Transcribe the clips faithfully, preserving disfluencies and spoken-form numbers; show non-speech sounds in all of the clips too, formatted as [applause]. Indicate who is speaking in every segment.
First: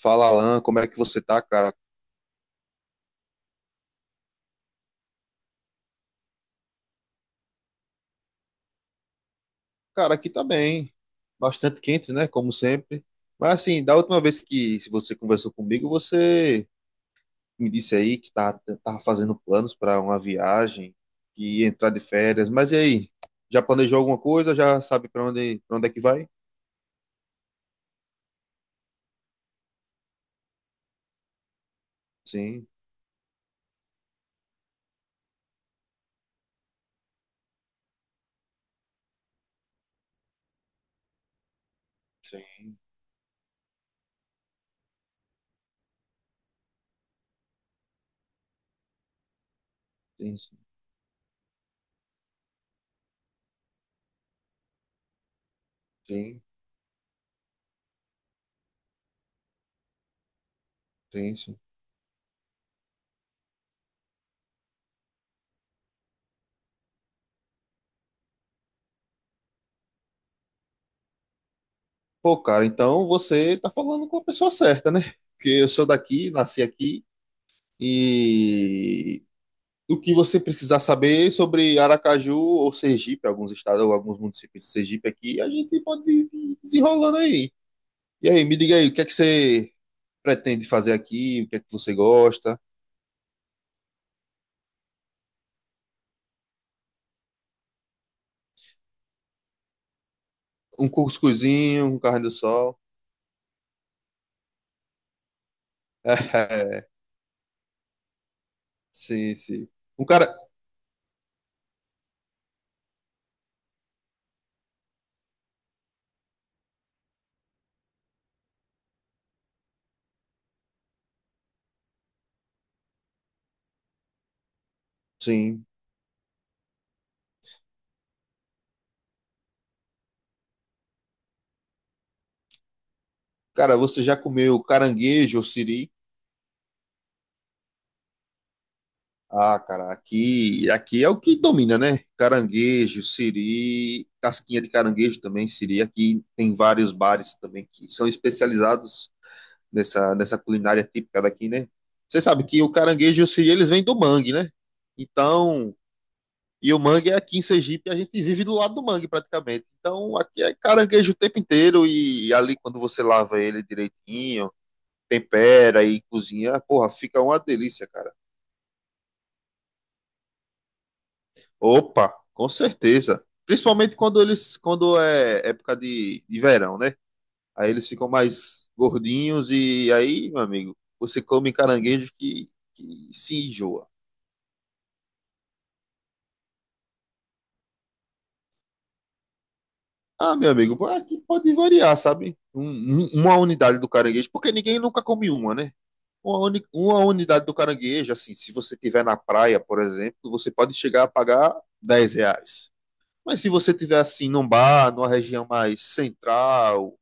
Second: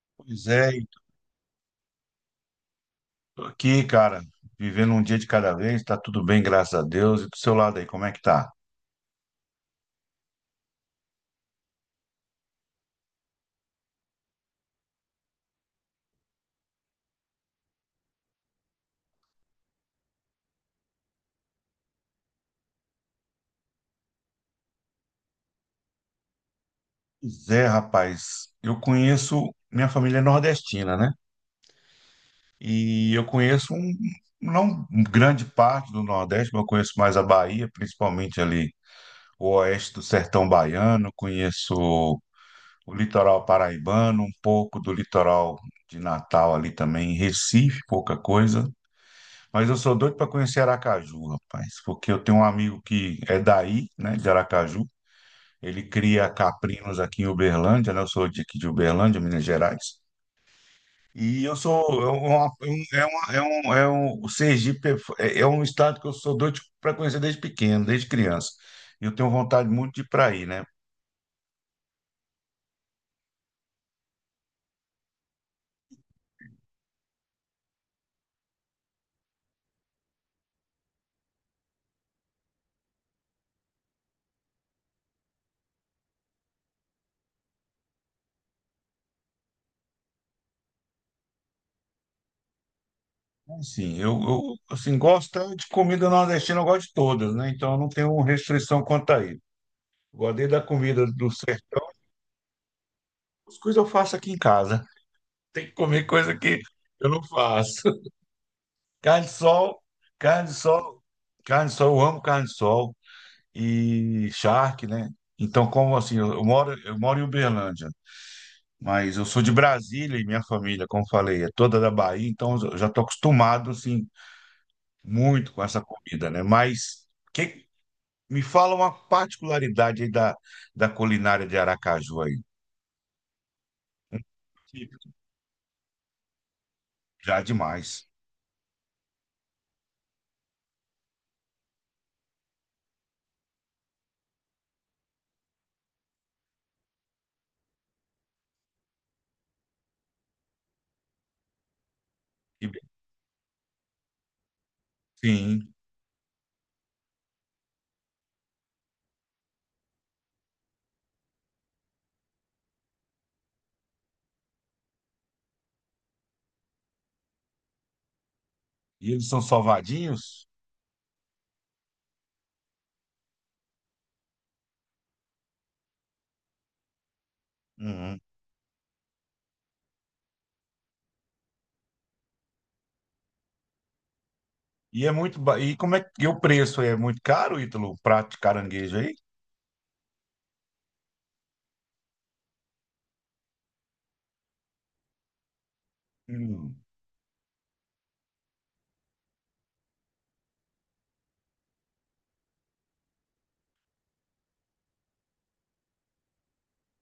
Speaker 1: Fala,
Speaker 2: Pois
Speaker 1: Alan,
Speaker 2: é,
Speaker 1: como
Speaker 2: e
Speaker 1: é que você tá, cara?
Speaker 2: tô aqui, cara, vivendo um dia de cada vez, tá tudo bem, graças a Deus. E do seu lado aí, como é que tá?
Speaker 1: Cara, aqui tá bem. Bastante quente, né? Como sempre. Mas assim, da última vez que você conversou comigo, você me disse aí que tava, tava fazendo planos para uma viagem, que ia entrar de férias. Mas e aí? Já planejou alguma coisa? Já sabe para onde, para onde é que vai?
Speaker 2: Pois é, rapaz, eu conheço, minha família é nordestina, né?
Speaker 1: Sim,
Speaker 2: E eu conheço um, não um grande parte do Nordeste, mas eu conheço mais a Bahia, principalmente ali o oeste do sertão baiano, conheço
Speaker 1: sim.
Speaker 2: o litoral paraibano, um pouco do litoral de Natal ali também, Recife, pouca coisa. Mas eu sou doido para
Speaker 1: Sim, sim,
Speaker 2: conhecer Aracaju, rapaz, porque eu tenho um amigo que é daí, né, de Aracaju. Ele cria
Speaker 1: sim,
Speaker 2: caprinos aqui em Uberlândia, né? Eu sou de aqui de Uberlândia, Minas Gerais. E eu
Speaker 1: sim.
Speaker 2: sou eu- é uma- é um- é, uma, é um é um o Sergipe é, é é um estado que eu sou doido para conhecer desde pequeno, desde criança. E Eu tenho vontade muito de ir para aí, né?
Speaker 1: Pô, cara, então você tá falando com a pessoa certa, né? Porque eu sou daqui, nasci aqui do que você precisar saber sobre Aracaju ou Sergipe, alguns estados ou alguns municípios de Sergipe aqui, a gente pode ir desenrolando aí. E aí, me diga aí, o que é que você pretende fazer aqui? O que é que você gosta?
Speaker 2: Assim, eu, eu assim gosto tanto de comida nordestina, eu gosto de todas, né? Então eu não tenho restrição quanto a isso. Gosto desde da
Speaker 1: Um
Speaker 2: comida do sertão,
Speaker 1: cuscuzinho, um carne do sol?
Speaker 2: as coisas eu faço aqui em casa. Tem que comer coisa que
Speaker 1: [laughs] É,
Speaker 2: eu não faço. [laughs] Carne de
Speaker 1: sim, sim.
Speaker 2: sol,
Speaker 1: Um cara,
Speaker 2: carne de sol, carne de sol, eu amo carne de sol e charque, né? Então, como assim, eu eu moro, eu moro em Uberlândia, mas eu sou de Brasília e minha família, como falei, é toda da Bahia, então eu já tô acostumado, assim, muito com
Speaker 1: sim.
Speaker 2: essa comida, né? Mas que, me fala uma particularidade aí da, da culinária de Aracaju aí.
Speaker 1: Cara, você já
Speaker 2: Um
Speaker 1: comeu
Speaker 2: típico,
Speaker 1: caranguejo ou siri?
Speaker 2: já demais.
Speaker 1: Ah, cara, aqui, aqui é o que domina, né? Caranguejo, siri, casquinha de caranguejo também, siri. Aqui tem vários bares também que são especializados nessa, nessa culinária típica daqui, né? Você sabe que
Speaker 2: E,
Speaker 1: o caranguejo e o siri, eles vêm do mangue, né?
Speaker 2: sim,
Speaker 1: Então, e o mangue é aqui em Sergipe, a gente vive do lado do mangue praticamente. Então, aqui é caranguejo o tempo inteiro e ali quando você lava ele direitinho, tempera e cozinha, porra, fica uma delícia, cara.
Speaker 2: e eles são salvadinhos?
Speaker 1: Opa, com certeza. Principalmente quando eles, quando é época de, de verão, né? Aí eles ficam
Speaker 2: Uhum.
Speaker 1: mais gordinhos e aí, meu amigo, você come caranguejo que, que se enjoa.
Speaker 2: E é muito. ba- E como é que e o preço é muito caro, Ítalo, o prato de caranguejo aí?
Speaker 1: Ah, meu amigo, aqui pode variar, sabe? Um- um- uma unidade do caranguejo, porque ninguém nunca come uma, né? Uma, uni-
Speaker 2: Hum,
Speaker 1: uma unidade do caranguejo, assim, se você tiver na praia, por exemplo, você pode chegar a pagar dez reais. Mas se você tiver assim num bar, numa região mais central,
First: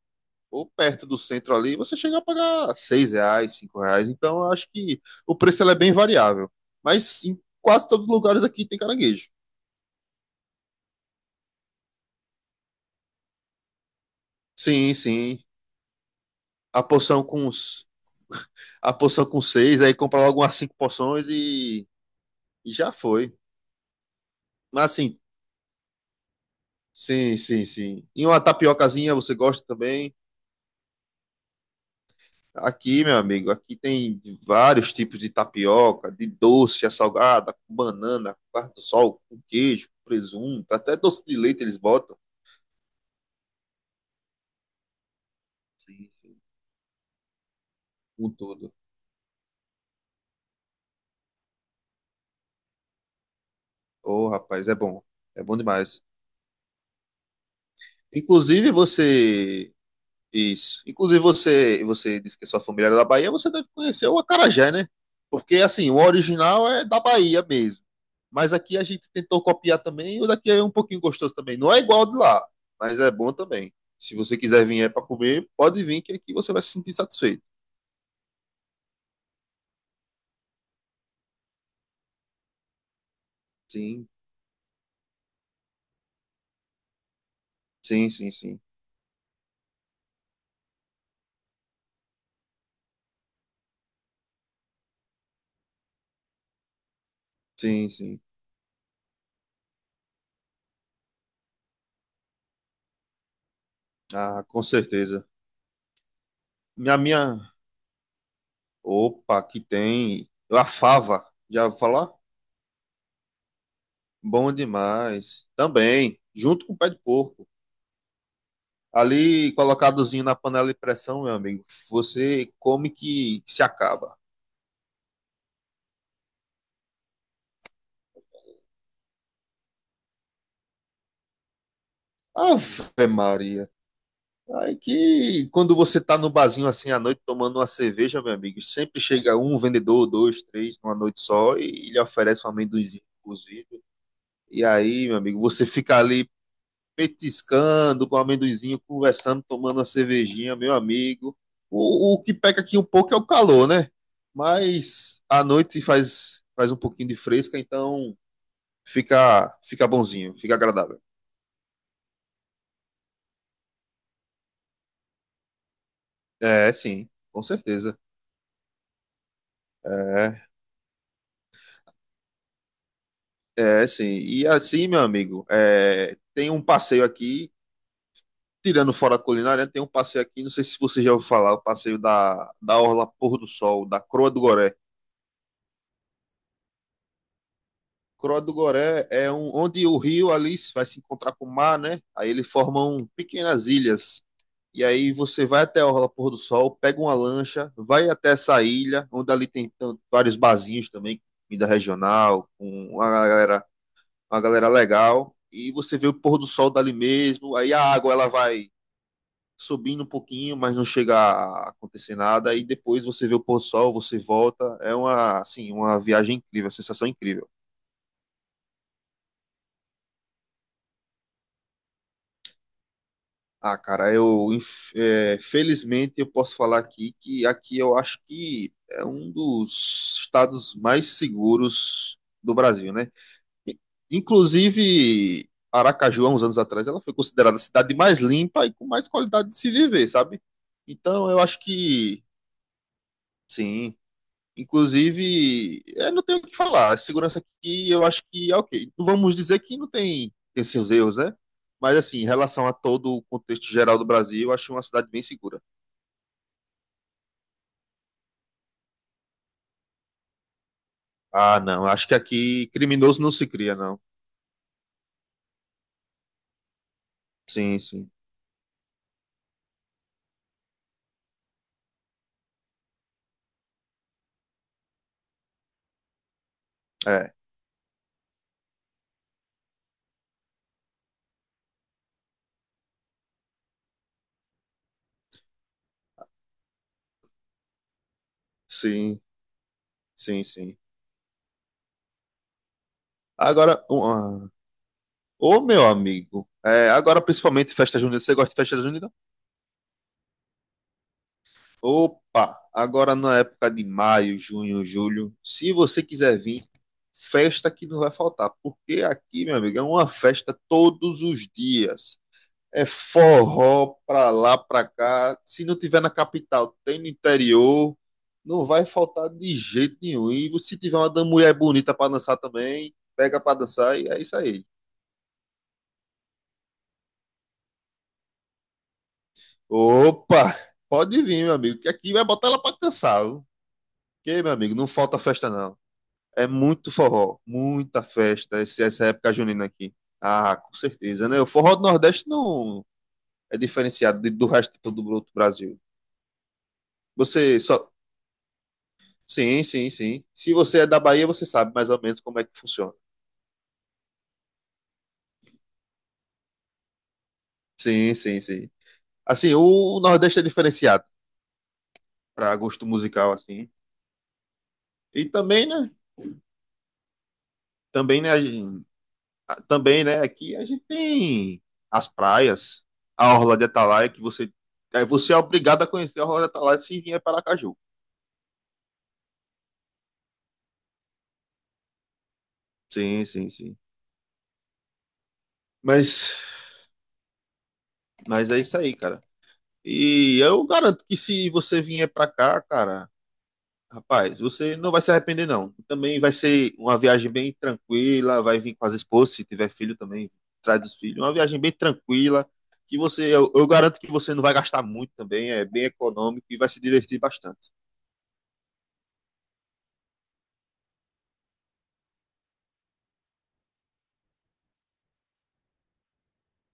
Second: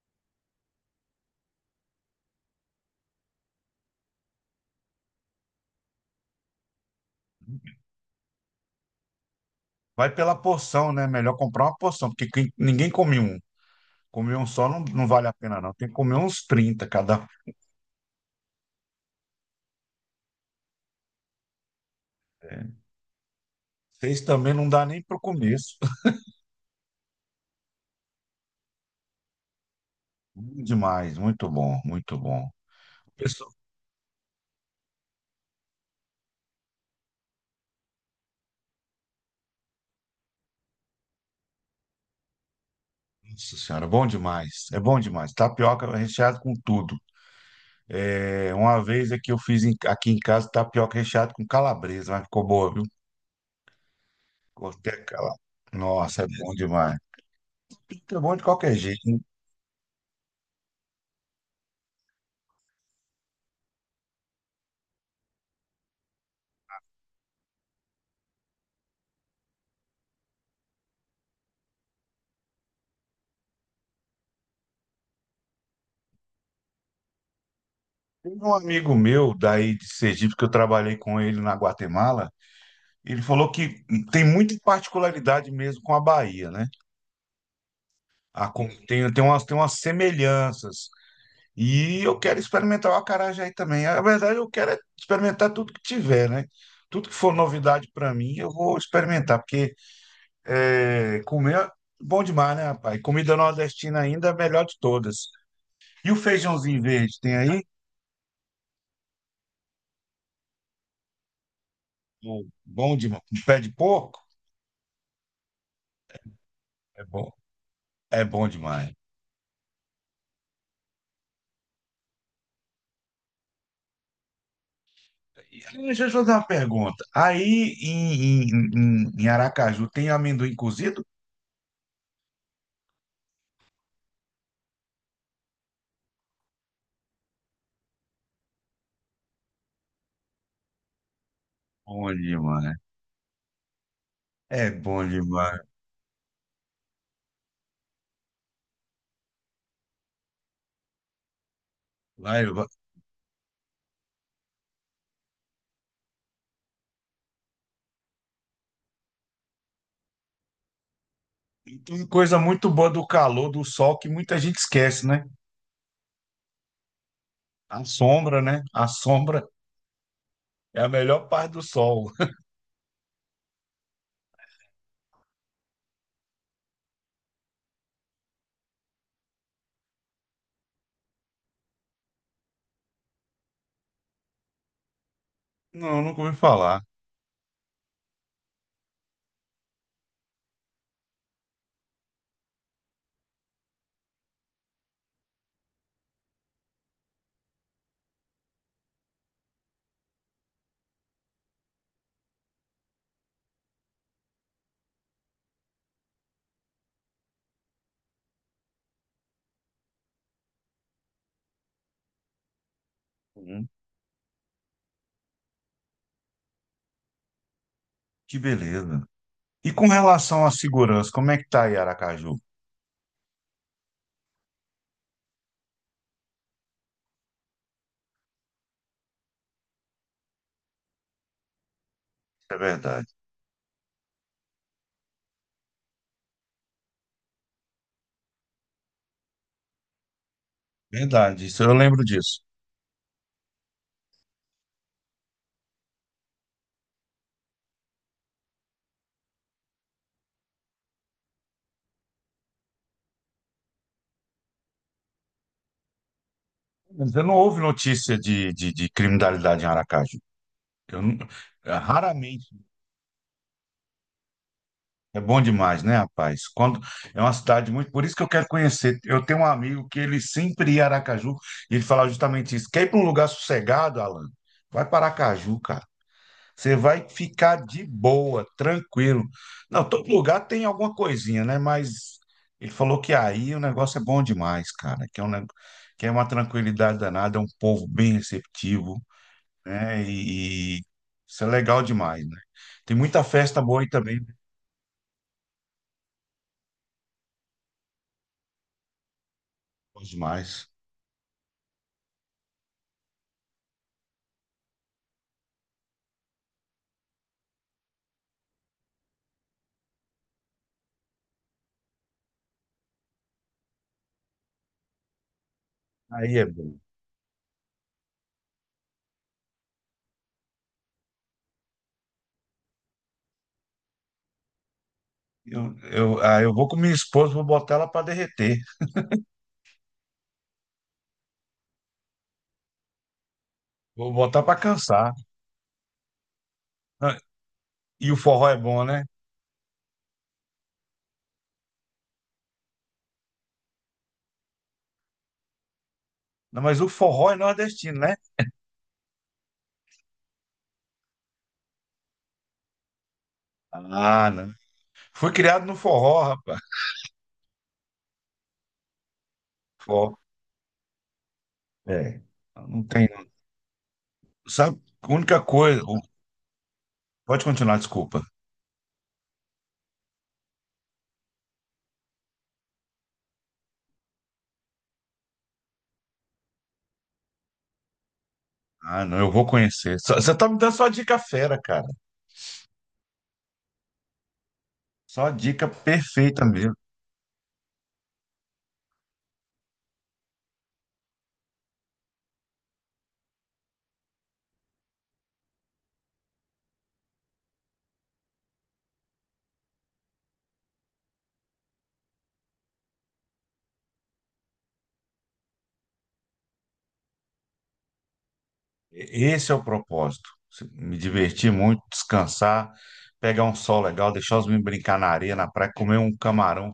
Speaker 1: ou perto do centro ali, você chega a pagar seis reais, cinco reais. Então, eu acho que o preço ele é bem variável. Mas em quase todos os lugares aqui tem caranguejo.
Speaker 2: Vai pela porção, né? Melhor comprar uma porção, porque quem- ninguém come um. Comer um só não,
Speaker 1: Sim,
Speaker 2: não vale a
Speaker 1: sim.
Speaker 2: pena, não. Tem que comer uns
Speaker 1: A
Speaker 2: trinta
Speaker 1: porção
Speaker 2: cada. Um.
Speaker 1: com os- a porção com seis, aí compra logo umas cinco porções e, e já foi.
Speaker 2: Seis também não dá
Speaker 1: Mas
Speaker 2: nem para
Speaker 1: assim,
Speaker 2: o começo. [laughs]
Speaker 1: sim, sim, sim. E uma tapiocazinha você gosta também?
Speaker 2: Bom demais, muito bom, muito bom.
Speaker 1: Aqui, meu
Speaker 2: Pessoal,
Speaker 1: amigo, aqui tem vários tipos de tapioca, de doce, a salgada, com banana, com carne do sol, com queijo, com presunto, até doce de leite eles botam.
Speaker 2: nossa senhora, bom demais. É bom demais. Tapioca
Speaker 1: Sim,
Speaker 2: recheado
Speaker 1: sim.
Speaker 2: com tudo.
Speaker 1: Com
Speaker 2: É,
Speaker 1: tudo.
Speaker 2: uma vez é que eu fiz em- aqui em casa tapioca recheado com calabresa, mas ficou boa, viu?
Speaker 1: Ô, rapaz, é
Speaker 2: Cortei
Speaker 1: bom.
Speaker 2: aquela.
Speaker 1: É bom demais.
Speaker 2: Nossa, é bom demais. Fica bom de
Speaker 1: Inclusive
Speaker 2: qualquer jeito. Né?
Speaker 1: você. Isso. Inclusive você, você disse que é sua família era da Bahia, você deve conhecer o acarajé, né? Porque assim, o original é da Bahia mesmo. Mas aqui a gente tentou copiar também, e o daqui é um pouquinho gostoso também. Não é igual ao de lá, mas é bom também. Se você quiser vir é para comer, pode vir que aqui você vai se sentir satisfeito.
Speaker 2: Tem um amigo meu daí de Sergipe que eu trabalhei com ele na Guatemala. Ele falou que
Speaker 1: Sim,
Speaker 2: tem muita particularidade mesmo com a Bahia, né?
Speaker 1: sim, sim,
Speaker 2: A,
Speaker 1: sim.
Speaker 2: com- tem, tem umas, tem umas semelhanças. E eu quero experimentar o acarajé aí também. Na verdade, eu quero é experimentar tudo que tiver, né? Tudo que for
Speaker 1: Sim,
Speaker 2: novidade para
Speaker 1: sim.
Speaker 2: mim, eu vou experimentar, porque é, comer é bom demais, né, rapaz? Comida nordestina ainda é a
Speaker 1: Ah, com
Speaker 2: melhor de
Speaker 1: certeza.
Speaker 2: todas. E o feijãozinho
Speaker 1: Minha
Speaker 2: verde, tem
Speaker 1: minha
Speaker 2: aí?
Speaker 1: opa, que tem a fava, já vou falar?
Speaker 2: Bom, bom demais. Com pé de porco?
Speaker 1: Bom demais. Também, junto com o pé de
Speaker 2: É bom.
Speaker 1: porco.
Speaker 2: É bom demais.
Speaker 1: Ali, colocadozinho na panela de pressão, meu amigo, você come que se acaba.
Speaker 2: E, aí, deixa eu te fazer uma pergunta. Aí em, em, em, em Aracaju tem amendoim cozido?
Speaker 1: Ave Maria. Aí que quando você tá no barzinho assim à noite tomando uma cerveja, meu amigo, sempre chega um vendedor, dois, três, numa noite só, e lhe
Speaker 2: Bom
Speaker 1: oferece um
Speaker 2: demais.
Speaker 1: amendoinzinho cozido. E
Speaker 2: É bom
Speaker 1: aí, meu amigo,
Speaker 2: demais.
Speaker 1: você fica ali petiscando com um amendoinzinho, conversando, tomando uma cervejinha, meu amigo. O, o que
Speaker 2: Lá eu...
Speaker 1: peca
Speaker 2: vou-
Speaker 1: aqui um pouco é o calor, né? Mas à noite faz, faz um pouquinho de fresca, então fica, fica bonzinho, fica agradável.
Speaker 2: E tem uma coisa muito boa do calor, do sol, que muita gente esquece, né?
Speaker 1: É, sim, com
Speaker 2: A
Speaker 1: certeza.
Speaker 2: sombra, né? A sombra
Speaker 1: É,
Speaker 2: é a melhor parte do sol.
Speaker 1: é sim. E assim, meu amigo, é, tem um passeio aqui, tirando fora a culinária, tem um passeio aqui, não sei se você já ouviu falar, o passeio da, da Orla Pôr do Sol, da Croa do Goré.
Speaker 2: [laughs] Não, nunca ouvi falar.
Speaker 1: Croa do Goré é um, onde o rio ali vai se encontrar com o mar, né? Aí eles formam pequenas ilhas. E aí você vai até a Orla Pôr do Sol, pega uma lancha, vai até essa ilha, onde ali tem tanto- vários barzinhos também, comida regional, com uma galera, uma galera legal. E você vê o pôr do sol dali mesmo. Aí a água ela vai subindo um pouquinho, mas não chega a acontecer nada. Aí depois você vê o pôr do
Speaker 2: Uhum.
Speaker 1: sol, você volta. É uma, assim, uma viagem incrível, uma sensação incrível.
Speaker 2: Que beleza. E com relação à segurança, como é que tá aí Aracaju?
Speaker 1: Ah, cara, eu inf- é, felizmente eu posso falar aqui que aqui eu acho que é um dos estados mais seguros do
Speaker 2: É
Speaker 1: Brasil,
Speaker 2: verdade.
Speaker 1: né? I- Inclusive, Aracaju, há uns anos atrás, ela foi considerada a cidade mais limpa e com mais qualidade de se viver, sabe? Então, eu
Speaker 2: Verdade,
Speaker 1: acho
Speaker 2: isso eu lembro
Speaker 1: que
Speaker 2: disso.
Speaker 1: sim. Inclusive, é, não tenho o que falar. A segurança aqui eu acho que é ok. Não vamos dizer que não tem, tem seus erros, né? Mas assim, em relação a todo o contexto geral do Brasil, eu acho uma cidade bem segura.
Speaker 2: Mas eu não houve notícia de, de, de criminalidade em Aracaju. Eu não-
Speaker 1: Ah,
Speaker 2: é,
Speaker 1: não. Acho que
Speaker 2: raramente.
Speaker 1: aqui criminoso não se cria, não.
Speaker 2: É bom demais, né, rapaz? Quando é uma cidade
Speaker 1: Sim,
Speaker 2: muito. Por
Speaker 1: sim.
Speaker 2: isso que eu quero conhecer. Eu tenho um amigo que ele sempre ia a Aracaju e ele falava justamente isso. Quer ir para um lugar sossegado, Alan? Vai para Aracaju, cara. Você vai
Speaker 1: É.
Speaker 2: ficar de boa, tranquilo. Não, todo lugar tem alguma coisinha, né? Mas ele falou que aí o negócio é bom demais, cara. Que é, um, neg- que é uma tranquilidade danada, é um povo bem receptivo.
Speaker 1: Sim,
Speaker 2: Né?
Speaker 1: sim, sim.
Speaker 2: E, e isso é legal demais, né? Tem muita festa boa
Speaker 1: Agora,
Speaker 2: aí
Speaker 1: um,
Speaker 2: também, né?
Speaker 1: ah, ô meu amigo, é, agora principalmente festa junina. Você gosta de festa junina?
Speaker 2: Bom demais.
Speaker 1: Opa, agora na época de maio, junho, julho, se você quiser vir, festa que não vai faltar, porque aqui, meu amigo, é uma festa todos os dias. É forró pra lá, pra cá. Se não tiver na
Speaker 2: Aí é
Speaker 1: capital,
Speaker 2: bom.
Speaker 1: tem no interior. Não vai faltar de jeito nenhum. E se tiver uma da- mulher bonita pra dançar também, pega pra dançar e é isso aí.
Speaker 2: Eu, eu, ah, eu vou com minha esposa, vou botar ela para derreter.
Speaker 1: Opa, pode vir, meu amigo, que aqui vai botar ela pra cansar, viu?
Speaker 2: Vou
Speaker 1: Que,
Speaker 2: botar
Speaker 1: meu
Speaker 2: para
Speaker 1: amigo, não
Speaker 2: cansar.
Speaker 1: falta festa não. É muito
Speaker 2: Ah,
Speaker 1: forró, muita
Speaker 2: e o forró é
Speaker 1: festa, esse-
Speaker 2: bom, né?
Speaker 1: essa época junina aqui. Ah, com certeza, né? O forró do Nordeste não é diferenciado de- do resto de todo o outro Brasil.
Speaker 2: Não, mas o forró é
Speaker 1: Você só.
Speaker 2: nordestino, né?
Speaker 1: Sim, sim, sim. Se você é da Bahia, você sabe mais ou menos como é que funciona.
Speaker 2: Ah, não. Fui criado no forró, rapaz.
Speaker 1: Sim, sim, sim. Assim, o
Speaker 2: Forró.
Speaker 1: Nordeste é diferenciado
Speaker 2: É.
Speaker 1: para
Speaker 2: Não
Speaker 1: gosto
Speaker 2: tem. Não.
Speaker 1: musical, assim.
Speaker 2: Sabe, a
Speaker 1: E
Speaker 2: única
Speaker 1: também,
Speaker 2: coisa.
Speaker 1: né?
Speaker 2: O- Pode continuar,
Speaker 1: Também,
Speaker 2: desculpa.
Speaker 1: né? a gente- a- Também, né? Aqui a gente tem as praias, a Orla de Atalaia, que você. É, você é obrigado a conhecer a Orla de Atalaia se vier para Aracaju.
Speaker 2: Ah, não, eu vou conhecer. Só- Você tá me dando só dica fera, cara.
Speaker 1: Sim, sim, sim.
Speaker 2: Só dica
Speaker 1: Mas,
Speaker 2: perfeita mesmo.
Speaker 1: mas é isso aí, cara. E eu garanto que se você vier pra cá, cara, rapaz, você não vai se arrepender, não. Também vai ser uma viagem bem tranquila, vai vir com as esposas, se tiver filho também, traz os filhos. Uma viagem bem tranquila, que você, eu, eu garanto que você não vai gastar muito também, é bem econômico e vai se divertir bastante.
Speaker 2: Esse é o propósito. Me divertir muito, descansar, pegar um sol legal, deixar os meninos brincar na areia, na praia, comer um camarão,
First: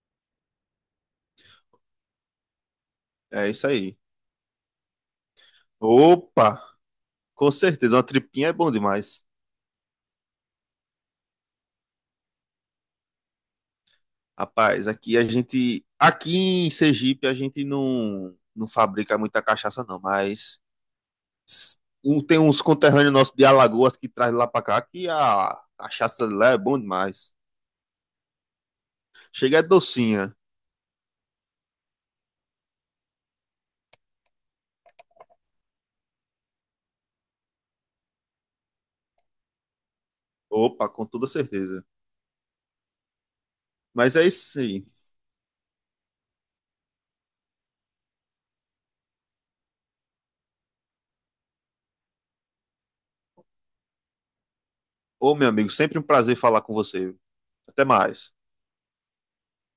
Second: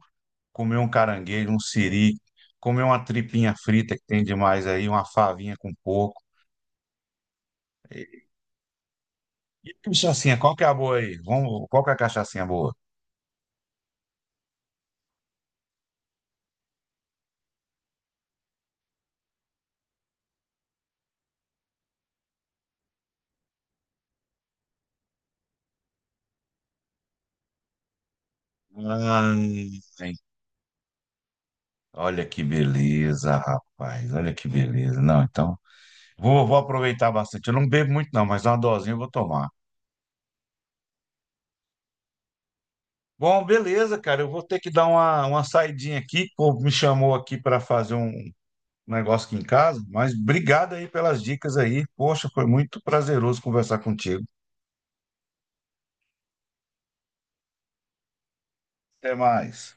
Speaker 2: comer um caranguejo, um siri, comer uma
Speaker 1: É
Speaker 2: tripinha
Speaker 1: isso
Speaker 2: frita
Speaker 1: aí.
Speaker 2: que tem demais aí, uma favinha com porco.
Speaker 1: Opa, com certeza, uma
Speaker 2: E,
Speaker 1: tripinha é bom demais.
Speaker 2: e cachaçinha, qual que é a boa aí? Vamos, qual que é a cachaçinha boa?
Speaker 1: Rapaz, aqui a gente. Aqui em Sergipe a gente não, não fabrica muita cachaça, não, mas s- um- tem uns conterrâneos nossos de Alagoas que traz lá pra cá que a cachaça de lá é bom demais. Chega é
Speaker 2: Ai,
Speaker 1: docinha.
Speaker 2: olha que beleza, rapaz. Olha que beleza. Não, então, vou, vou aproveitar bastante. Eu não bebo muito, não, mas uma dosinha eu vou tomar.
Speaker 1: Opa, com toda certeza.
Speaker 2: Bom, beleza,
Speaker 1: Mas
Speaker 2: cara.
Speaker 1: é
Speaker 2: Eu vou
Speaker 1: isso
Speaker 2: ter que
Speaker 1: aí.
Speaker 2: dar uma, uma saidinha aqui. O povo me chamou aqui para fazer um negócio aqui em casa, mas obrigado aí pelas dicas aí. Poxa, foi muito prazeroso conversar contigo.
Speaker 1: Ô, meu amigo, sempre um prazer falar com você. Até mais.
Speaker 2: Até mais.